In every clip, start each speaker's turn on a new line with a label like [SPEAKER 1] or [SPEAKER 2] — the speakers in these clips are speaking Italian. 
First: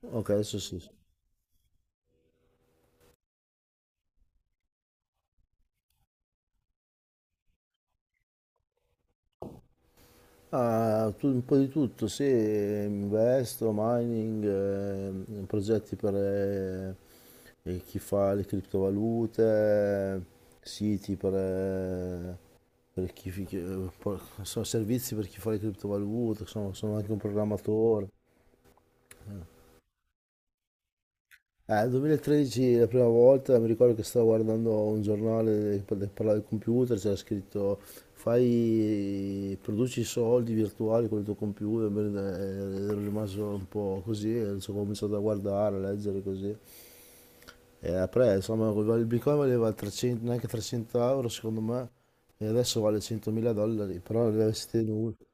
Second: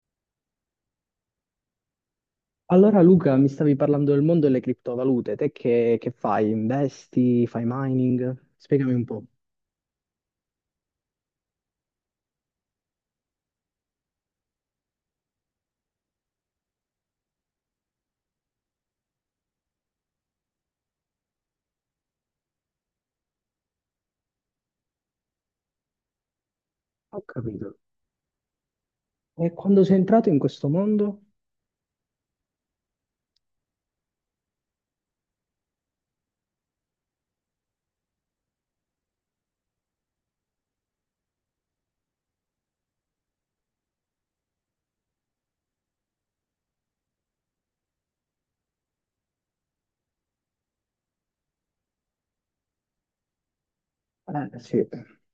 [SPEAKER 1] Ok, adesso sì. Sì.
[SPEAKER 2] Allora Luca, mi stavi parlando del mondo delle criptovalute, te che fai? Investi? Fai mining? Spiegami un po'.
[SPEAKER 1] Ah, un po' di tutto, sì, investo, mining, progetti per chi fa le criptovalute, eh, siti per chi, sono servizi per chi fa le criptovalute, sono anche un
[SPEAKER 2] Ho capito.
[SPEAKER 1] programmatore.
[SPEAKER 2] E quando sei entrato in questo mondo?
[SPEAKER 1] 2013 la prima volta mi ricordo che stavo guardando un giornale che parlava del computer, c'era scritto: fai, produci soldi virtuali con il tuo computer. Bene, ero rimasto un po' così, e ho cominciato a guardare, a leggere così. E après, insomma, il Bitcoin valeva 300, neanche 300 euro secondo me, e adesso vale 100.000 dollari, però li avessi
[SPEAKER 2] Sì.
[SPEAKER 1] tenuti,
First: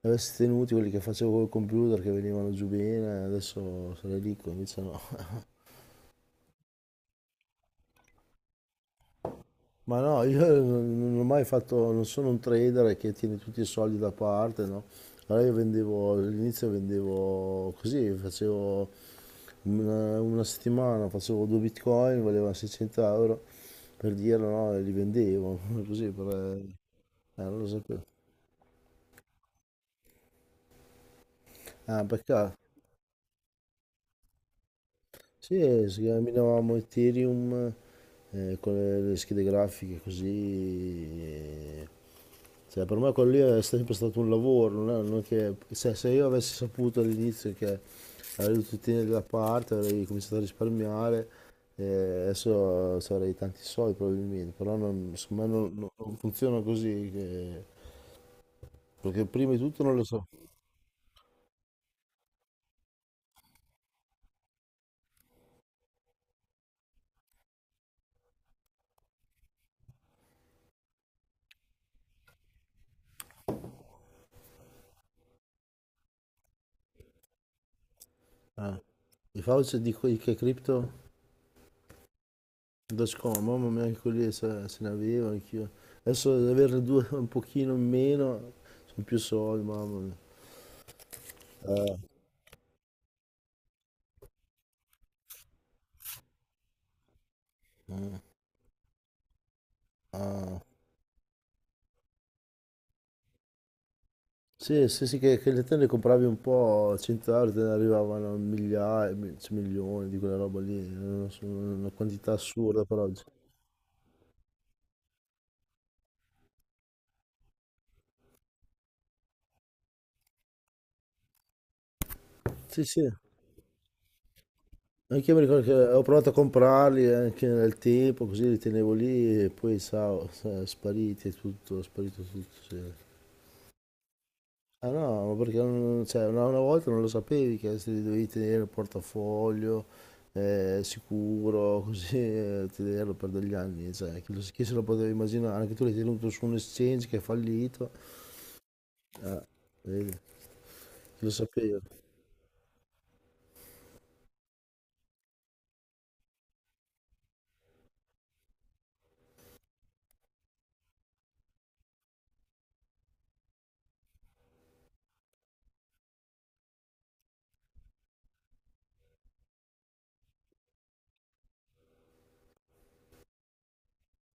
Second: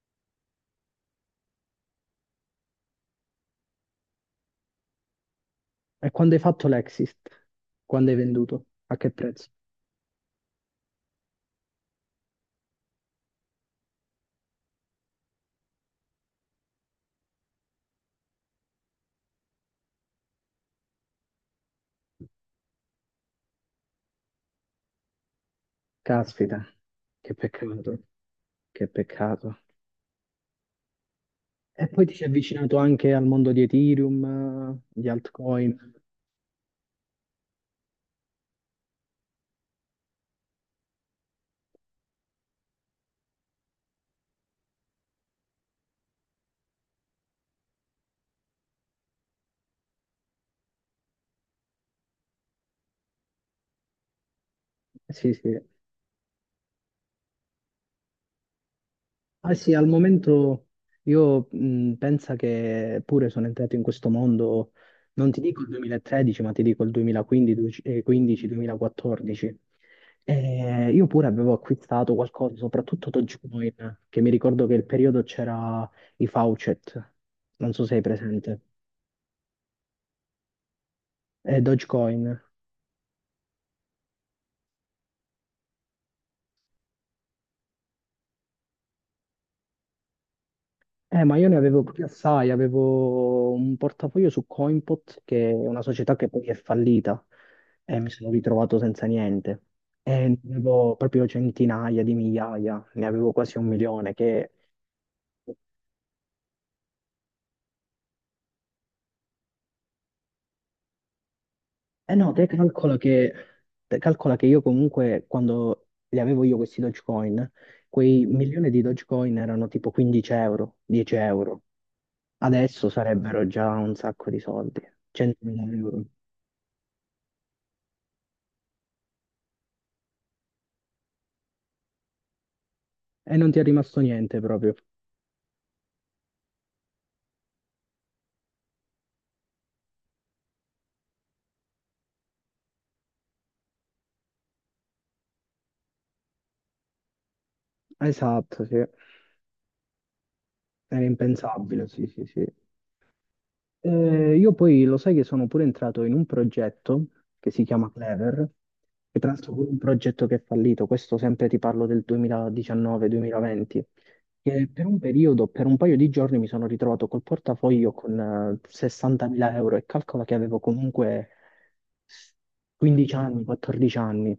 [SPEAKER 1] quelli che facevo col computer, che venivano giù bene, adesso sarei ricco, invece no.
[SPEAKER 2] E quando hai fatto l'exit? Quando hai venduto? A che prezzo?
[SPEAKER 1] Ma no, io non ho mai fatto, non sono un trader che tiene tutti i soldi da parte, no? Allora io vendevo, all'inizio vendevo così, facevo una settimana, facevo due bitcoin, valevano 600 euro, per dirlo, no? E li vendevo, così,
[SPEAKER 2] Caspita, che
[SPEAKER 1] non lo sapevo.
[SPEAKER 2] peccato, che peccato. E poi
[SPEAKER 1] Ah,
[SPEAKER 2] ti sei
[SPEAKER 1] peccato.
[SPEAKER 2] avvicinato anche al mondo di Ethereum, di altcoin.
[SPEAKER 1] Sì, si camminavamo Ethereum, con le schede grafiche così. eh. Cioè, per me quello lì è sempre stato un lavoro, non è che, cioè, se io avessi saputo all'inizio che avrei dovuto tenere da parte, avrei cominciato a risparmiare, eh, adesso avrei tanti soldi probabilmente, però non,
[SPEAKER 2] Sì,
[SPEAKER 1] secondo me
[SPEAKER 2] sì.
[SPEAKER 1] non, non funziona così, perché
[SPEAKER 2] Ah
[SPEAKER 1] prima di
[SPEAKER 2] sì,
[SPEAKER 1] tutto
[SPEAKER 2] al
[SPEAKER 1] non lo so.
[SPEAKER 2] momento io pensa che pure sono entrato in questo mondo, non ti dico il 2013, ma ti dico il 2015-2014. E io pure avevo acquistato qualcosa, soprattutto Dogecoin, che mi ricordo che il periodo c'era i Faucet, non so se hai presente,
[SPEAKER 1] Eh, i Fauci dico di che cripto?
[SPEAKER 2] e Dogecoin.
[SPEAKER 1] Da scomodo, ma anche lì se ne avevo anch'io. Adesso ad averne due un pochino in meno, sono più soldi, mamma mia.
[SPEAKER 2] Ma io ne avevo
[SPEAKER 1] Eh,
[SPEAKER 2] proprio assai, avevo un portafoglio su Coinpot, che è una società che poi è fallita, e mi sono ritrovato senza niente. E ne
[SPEAKER 1] Ah.
[SPEAKER 2] avevo proprio centinaia di migliaia, ne avevo quasi un milione, che...
[SPEAKER 1] Sì, sì, sì, che le te ne compravi un po', a 100 euro te ne arrivavano migliaia, cioè milioni di quella roba lì, non so, una
[SPEAKER 2] Eh no,
[SPEAKER 1] quantità assurda per oggi.
[SPEAKER 2] te calcola che io comunque, quando li avevo io questi Dogecoin, quei milioni di Dogecoin erano tipo 15 euro, 10 euro.
[SPEAKER 1] Sì,
[SPEAKER 2] Adesso
[SPEAKER 1] sì,
[SPEAKER 2] sarebbero già un sacco di soldi,
[SPEAKER 1] anche io mi
[SPEAKER 2] 100.000
[SPEAKER 1] ricordo che
[SPEAKER 2] euro.
[SPEAKER 1] ho provato a comprarli anche nel tempo, così li tenevo lì e poi spariti e tutto, è sparito tutto, sì.
[SPEAKER 2] E non ti è rimasto niente proprio.
[SPEAKER 1] Ah no, ma perché cioè, una volta non lo sapevi che se li dovevi tenere il portafoglio sicuro, così, tenerlo per degli anni, cioè, chi se lo poteva immaginare, anche tu l'hai tenuto su un exchange che è fallito,
[SPEAKER 2] Esatto, sì.
[SPEAKER 1] eh, vedi,
[SPEAKER 2] Era
[SPEAKER 1] chi lo sapeva.
[SPEAKER 2] impensabile, sì, sì, sì. Io poi lo sai che sono pure entrato in un progetto che si chiama Clever, che tra l'altro pure un progetto che è fallito, questo sempre ti parlo del 2019-2020, che per un periodo, per un paio di giorni mi sono ritrovato col portafoglio con 60.000 euro e calcola che avevo comunque 15 anni, 14 anni.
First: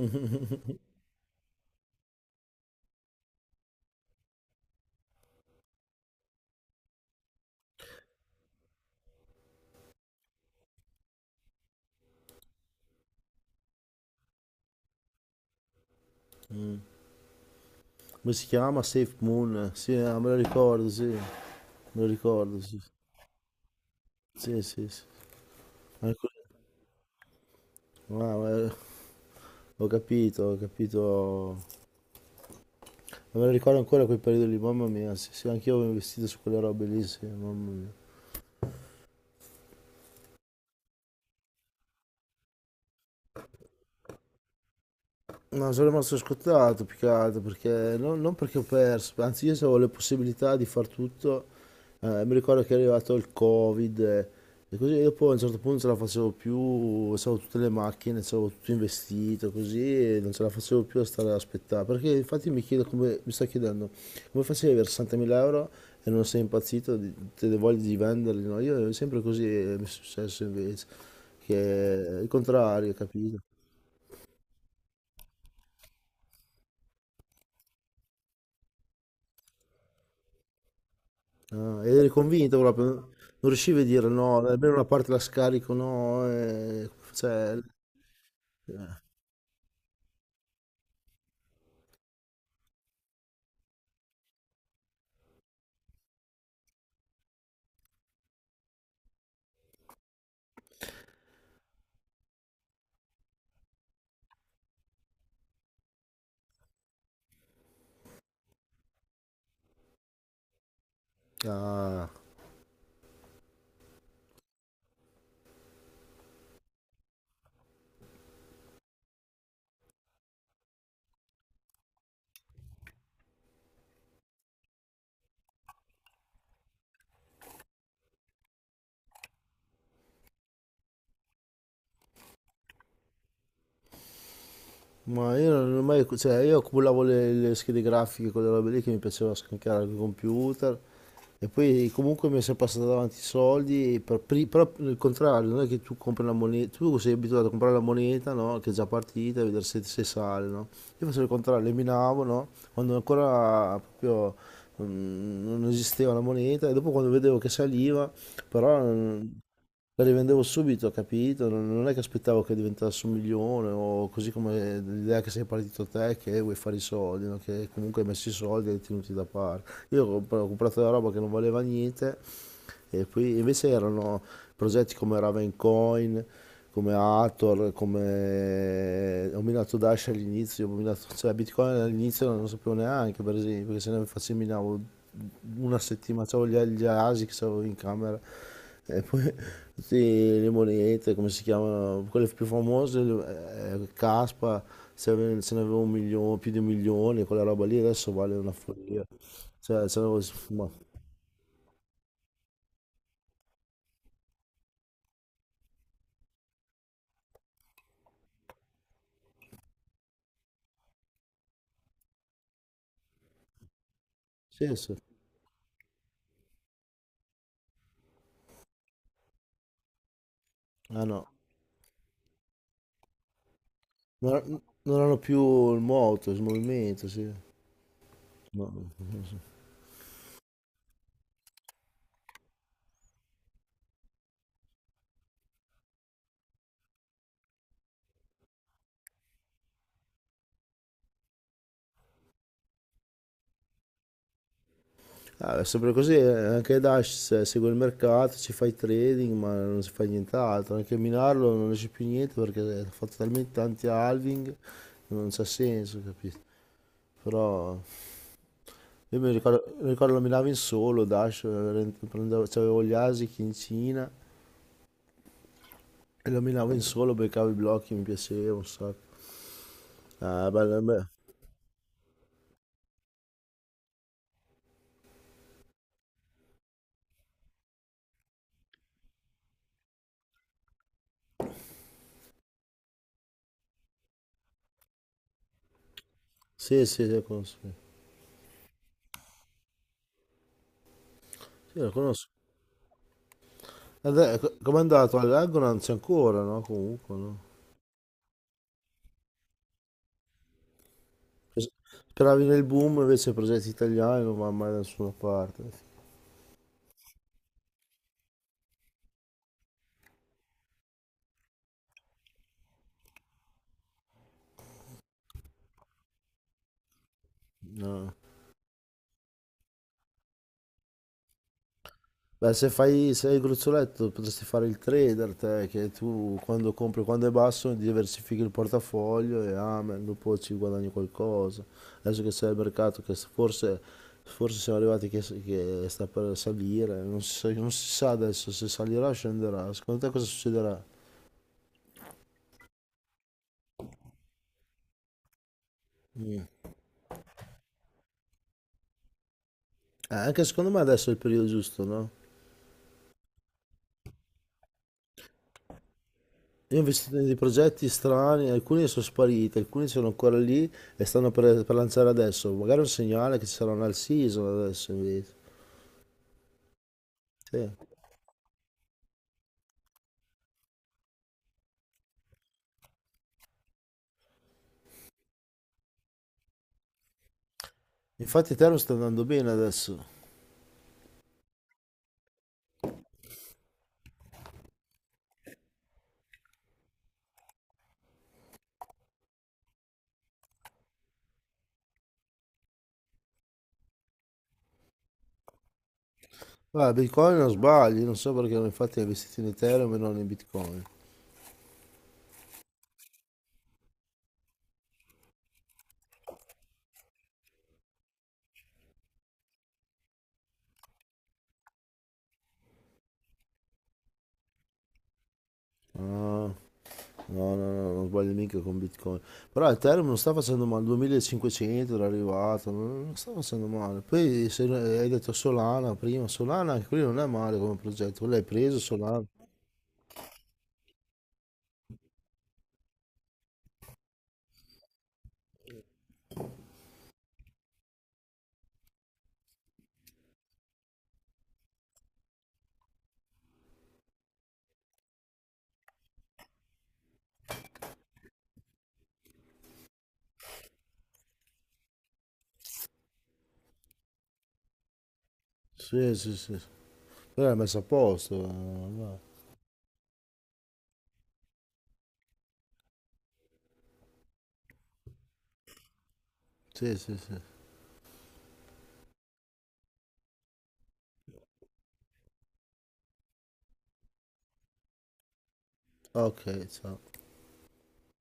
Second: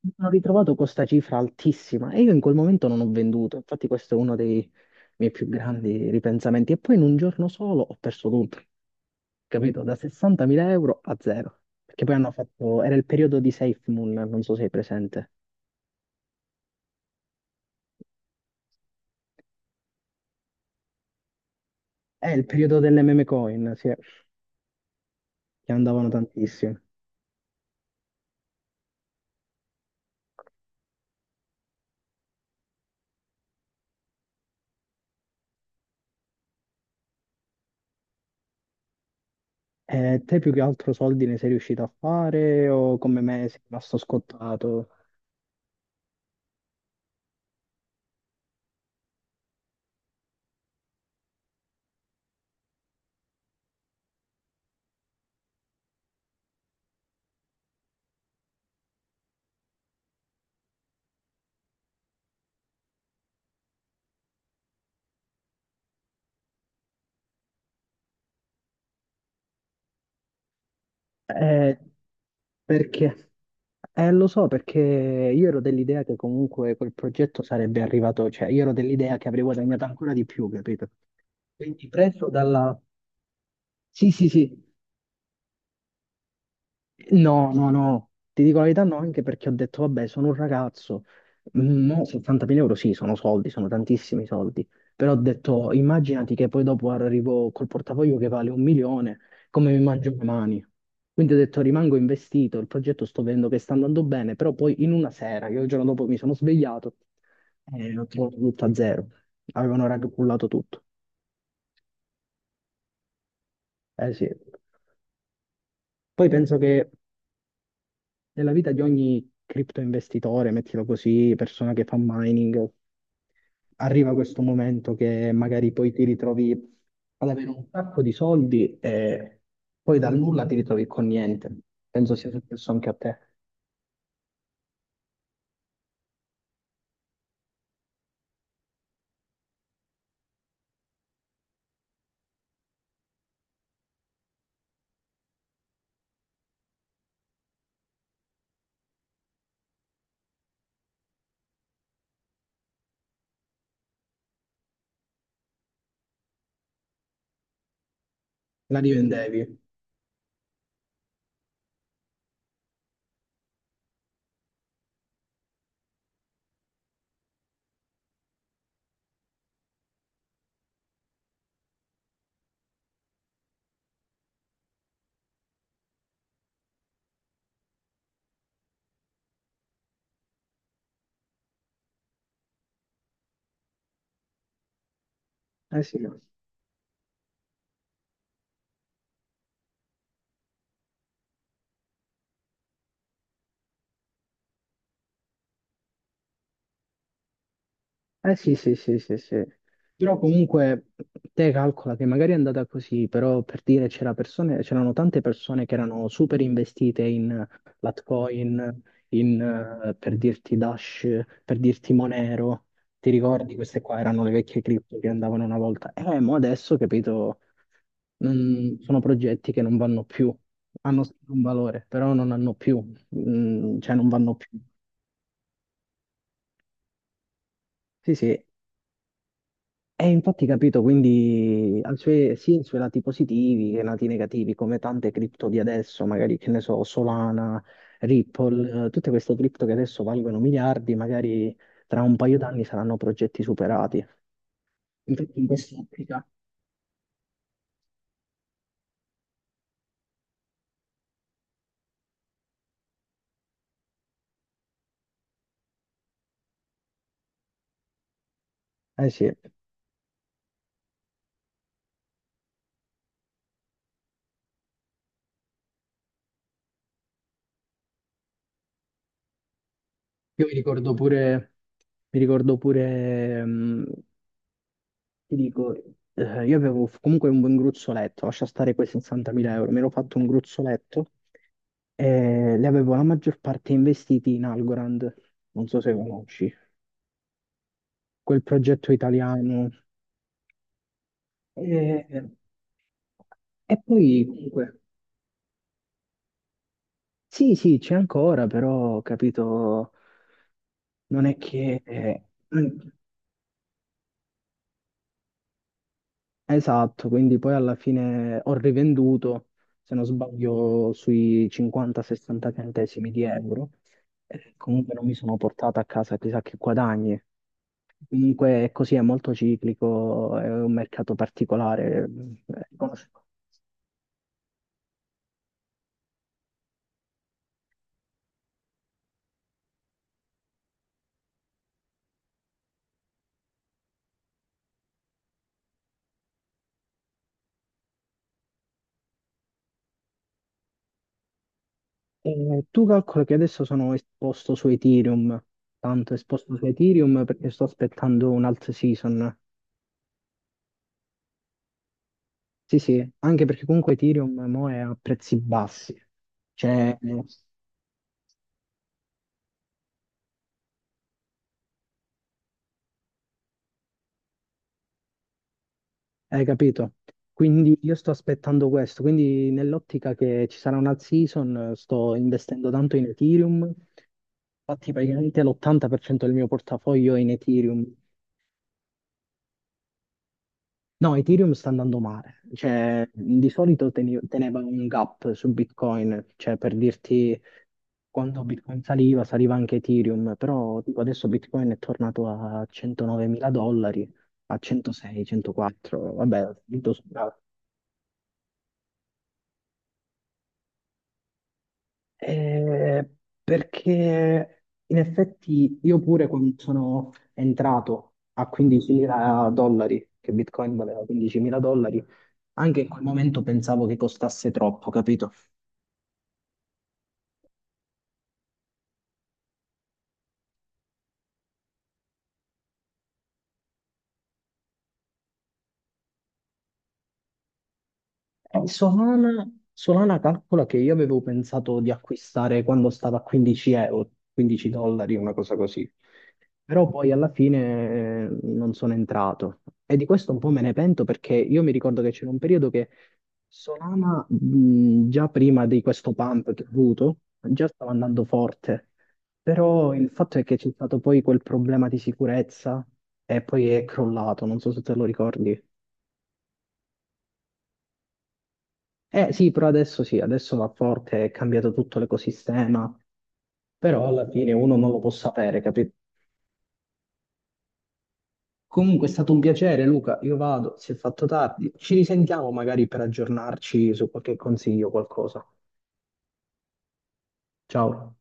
[SPEAKER 2] Mi sono ritrovato con questa cifra altissima e io in quel momento non ho venduto, infatti questo è uno dei miei più grandi ripensamenti. E poi in un giorno solo ho perso tutto, capito? Da 60.000 euro a zero. Perché poi hanno fatto, era il periodo di SafeMoon, non so se sei presente.
[SPEAKER 1] Mm. Come si chiama? Safe Moon, sì, ah, me lo ricordo, sì, me lo
[SPEAKER 2] È il
[SPEAKER 1] ricordo, sì,
[SPEAKER 2] periodo delle meme coin, sì,
[SPEAKER 1] sì, sì, sì.
[SPEAKER 2] che andavano
[SPEAKER 1] Anche-
[SPEAKER 2] tantissime.
[SPEAKER 1] ah, ma- eh, ho capito. Non me lo ricordo ancora quel periodo lì, mamma mia, sì, sì, anch'io avevo investito su quelle robe lì, sì, mamma mia.
[SPEAKER 2] E te più che altro soldi ne sei riuscito a fare o come me sei rimasto scottato?
[SPEAKER 1] No, sono rimasto scottato più che altro, perché non perché ho perso, anzi io se avevo le possibilità di far tutto. Mi ricordo che è arrivato il Covid, e così, e dopo a un certo punto non ce la facevo più, avevo tutte le macchine, avevo tutto investito così e non ce la facevo più a stare ad aspettare. Perché infatti mi chiedo come, mi sto chiedendo come facevi ad avere 60.000 euro e non sei impazzito, te le voglie di venderli, no? Io è sempre così, mi è successo invece,
[SPEAKER 2] Eh,
[SPEAKER 1] che è il contrario,
[SPEAKER 2] perché?
[SPEAKER 1] capito?
[SPEAKER 2] Lo so perché io ero dell'idea che comunque quel progetto sarebbe arrivato, cioè io ero dell'idea che avrei guadagnato ancora di più, capito?
[SPEAKER 1] Ah,
[SPEAKER 2] Quindi
[SPEAKER 1] ed eri
[SPEAKER 2] preso
[SPEAKER 1] convinto
[SPEAKER 2] dalla...
[SPEAKER 1] proprio, non riuscivi a dire
[SPEAKER 2] Sì, sì,
[SPEAKER 1] no,
[SPEAKER 2] sì,
[SPEAKER 1] almeno una parte la scarico, no,
[SPEAKER 2] no, no, no, ti dico la verità, no, anche perché ho detto, vabbè, sono un ragazzo, Mm, no, 70.000 euro sì, sono soldi, sono tantissimi soldi, però ho detto, immaginati che poi dopo arrivo col portafoglio che vale un milione, come mi mangio le mani? Quindi ho detto, rimango investito, il progetto sto vedendo che sta andando bene, però poi in una sera, io il giorno dopo mi sono svegliato e ho trovato tutto a zero, avevano raggruppato tutto,
[SPEAKER 1] Ah.
[SPEAKER 2] eh sì. Poi penso che nella vita di ogni cripto investitore, mettilo così, persona che fa mining, arriva questo momento che magari poi ti ritrovi ad avere un sacco di soldi e poi dal nulla ti ritrovi con niente. Penso sia successo anche a te.
[SPEAKER 1] Ma io non ho mai, cioè io accumulavo le schede grafiche, quelle robe lì che mi piaceva scaricare al computer, e poi comunque mi è sempre passato davanti i soldi, e però il contrario, non è che tu compri la moneta, tu sei abituato a comprare la moneta, no? Che è già partita e vedere se sale, no? Io facevo il contrario, le minavo, no? Quando ancora proprio non esisteva la moneta, e dopo quando vedevo che saliva,
[SPEAKER 2] La
[SPEAKER 1] però,
[SPEAKER 2] rivendevi.
[SPEAKER 1] la rivendevo subito, capito? Non è che aspettavo che diventasse un milione o così, come l'idea che sei partito te, che vuoi fare i soldi, no? Che comunque hai messo i soldi e li hai tenuti da parte. Io ho comprato la roba che non valeva niente, e poi invece erano progetti come Ravencoin, come Hathor, come ho minato Dash all'inizio, cioè Bitcoin all'inizio non lo sapevo neanche, per esempio, perché se ne facevo minavo una
[SPEAKER 2] Eh sì.
[SPEAKER 1] settimana, c'avevo gli ASIC, c'avevo in camera. E poi tutte le monete, come si chiama, quelle più famose, Caspa, se ne avevo un milione, più di un milione, quella roba lì adesso
[SPEAKER 2] Eh
[SPEAKER 1] vale una
[SPEAKER 2] sì, sì, sì,
[SPEAKER 1] follia.
[SPEAKER 2] sì, sì.
[SPEAKER 1] Cioè, se
[SPEAKER 2] Però
[SPEAKER 1] avevo- ma,
[SPEAKER 2] comunque te calcola che magari è andata così, però per dire c'era persone, c'erano tante persone che erano super investite in Litecoin, in, per dirti Dash, per dirti Monero. Ti ricordi? Queste qua erano le vecchie
[SPEAKER 1] sì, sì.
[SPEAKER 2] cripto che andavano una volta. Mo adesso, capito, non- sono progetti che non vanno più. Hanno
[SPEAKER 1] Ah no,
[SPEAKER 2] sempre un valore, però non hanno più, cioè non vanno più.
[SPEAKER 1] non hanno più il moto, il movimento, sì.
[SPEAKER 2] Sì, sì,
[SPEAKER 1] No, non so.
[SPEAKER 2] e infatti capito, quindi ha i suoi- sia i suoi lati positivi che i lati negativi, come tante cripto di adesso, magari che ne so, Solana, Ripple, tutte queste cripto che adesso valgono miliardi, magari tra un paio d'anni saranno progetti superati. Infatti in
[SPEAKER 1] Ah, è sempre così,
[SPEAKER 2] quest'ottica
[SPEAKER 1] anche Dash, segue il mercato, ci fa i trading, ma non si fa nient'altro, anche a minarlo non esce più niente perché ha fatto talmente tanti halving, non c'ha senso, capito? Però
[SPEAKER 2] eh
[SPEAKER 1] Io
[SPEAKER 2] sì,
[SPEAKER 1] mi
[SPEAKER 2] io
[SPEAKER 1] ricordo, mi ricordo lo minavo in solo, Dash, prendevo, c'avevo gli Asics in Cina e lo minavo in solo, beccavo i blocchi, mi piaceva un sacco.
[SPEAKER 2] mi
[SPEAKER 1] Ah, bello,
[SPEAKER 2] ricordo
[SPEAKER 1] bello.
[SPEAKER 2] pure, mi ricordo pure, ti dico, io avevo f- comunque un buon gruzzoletto, lascia stare quei 60.000 euro, mi ero fatto un gruzzoletto e li avevo la maggior parte investiti in Algorand, non so se conosci,
[SPEAKER 1] Sì, sì, sì, lo conosco.
[SPEAKER 2] quel progetto italiano.
[SPEAKER 1] Sì, lo conosco.
[SPEAKER 2] E, e poi
[SPEAKER 1] Adè,
[SPEAKER 2] comunque,
[SPEAKER 1] com'è andato? All'Agro non c'è ancora, no? Comunque, no?
[SPEAKER 2] sì, sì, c'è ancora, però capito, non è che
[SPEAKER 1] Speravi nel boom, invece progetti italiani non vanno mai da nessuna parte.
[SPEAKER 2] esatto, quindi poi alla fine ho rivenduto, se non sbaglio, sui 50-60 centesimi di euro. E comunque non mi sono portato a casa chissà che guadagni.
[SPEAKER 1] No.
[SPEAKER 2] Comunque è così, è molto ciclico, è un mercato particolare.
[SPEAKER 1] Beh,
[SPEAKER 2] Riconosciuto.
[SPEAKER 1] se hai il gruzzoletto potresti fare il trader, te, che tu quando compri quando è basso diversifichi il portafoglio e amen, dopo ci guadagni qualcosa. Adesso che sei al mercato, che forse siamo arrivati che sta per salire, non si sa adesso se salirà o scenderà. Secondo te cosa succederà?
[SPEAKER 2] E tu calcoli che adesso sono esposto su Ethereum, tanto esposto
[SPEAKER 1] Mm.
[SPEAKER 2] su Ethereum perché sto aspettando un alt season.
[SPEAKER 1] Anche secondo me adesso è il periodo giusto, no?
[SPEAKER 2] Sì, sì, anche perché comunque Ethereum mo è a prezzi bassi.
[SPEAKER 1] Io ho
[SPEAKER 2] Cioè,
[SPEAKER 1] investito in dei progetti strani, alcuni sono spariti, alcuni sono ancora lì e stanno per lanciare adesso. Magari è un segnale che ci sarà un all season adesso invece.
[SPEAKER 2] hai capito?
[SPEAKER 1] Sì.
[SPEAKER 2] Quindi io sto aspettando questo, quindi nell'ottica che ci sarà una season sto investendo tanto in Ethereum, infatti praticamente l'80% del mio portafoglio è in Ethereum.
[SPEAKER 1] Infatti Ethereum sta andando bene adesso.
[SPEAKER 2] No, Ethereum sta andando male, cioè di solito teni- teneva un gap su Bitcoin, cioè per dirti quando Bitcoin saliva, saliva anche Ethereum, però tipo, adesso Bitcoin è tornato a 109 mila dollari, a 106, 104, vabbè,
[SPEAKER 1] Ah, Bitcoin non sbagli, non so perché infatti ho investito in Ethereum e non in Bitcoin.
[SPEAKER 2] Eh, perché in effetti io pure quando sono entrato a 15.000 dollari, che Bitcoin valeva 15.000 dollari, anche in quel momento pensavo che costasse troppo, capito?
[SPEAKER 1] Ah, no, no, no, non sbaglio mica con Bitcoin. Però Ethereum non sta facendo male, 2500 era arrivato, non sta facendo male. Poi se hai detto Solana prima, Solana anche quello non è male come progetto, quello l'hai preso Solana.
[SPEAKER 2] Solana, Solana calcola che io avevo pensato di acquistare quando stava a 15 euro, 15 dollari, una cosa così. Però poi alla fine non sono entrato. E di questo un po' me ne pento perché io mi ricordo che c'era un periodo che Solana, già prima di questo pump che ho avuto, già stava andando forte. Però il fatto è che c'è stato poi quel problema di sicurezza e poi è crollato, non so se te lo ricordi.
[SPEAKER 1] Sì, sì, sì. Sì. Tu l'hai messo a posto. Va.
[SPEAKER 2] Eh sì, però adesso sì, adesso va forte, è cambiato tutto l'ecosistema, però alla fine uno non lo può sapere, capito?
[SPEAKER 1] Sì, sì, sì.
[SPEAKER 2] Comunque è stato un piacere, Luca, io vado, si è fatto tardi, ci risentiamo magari per aggiornarci su qualche consiglio o qualcosa.
[SPEAKER 1] Ok, ciao.
[SPEAKER 2] Ciao.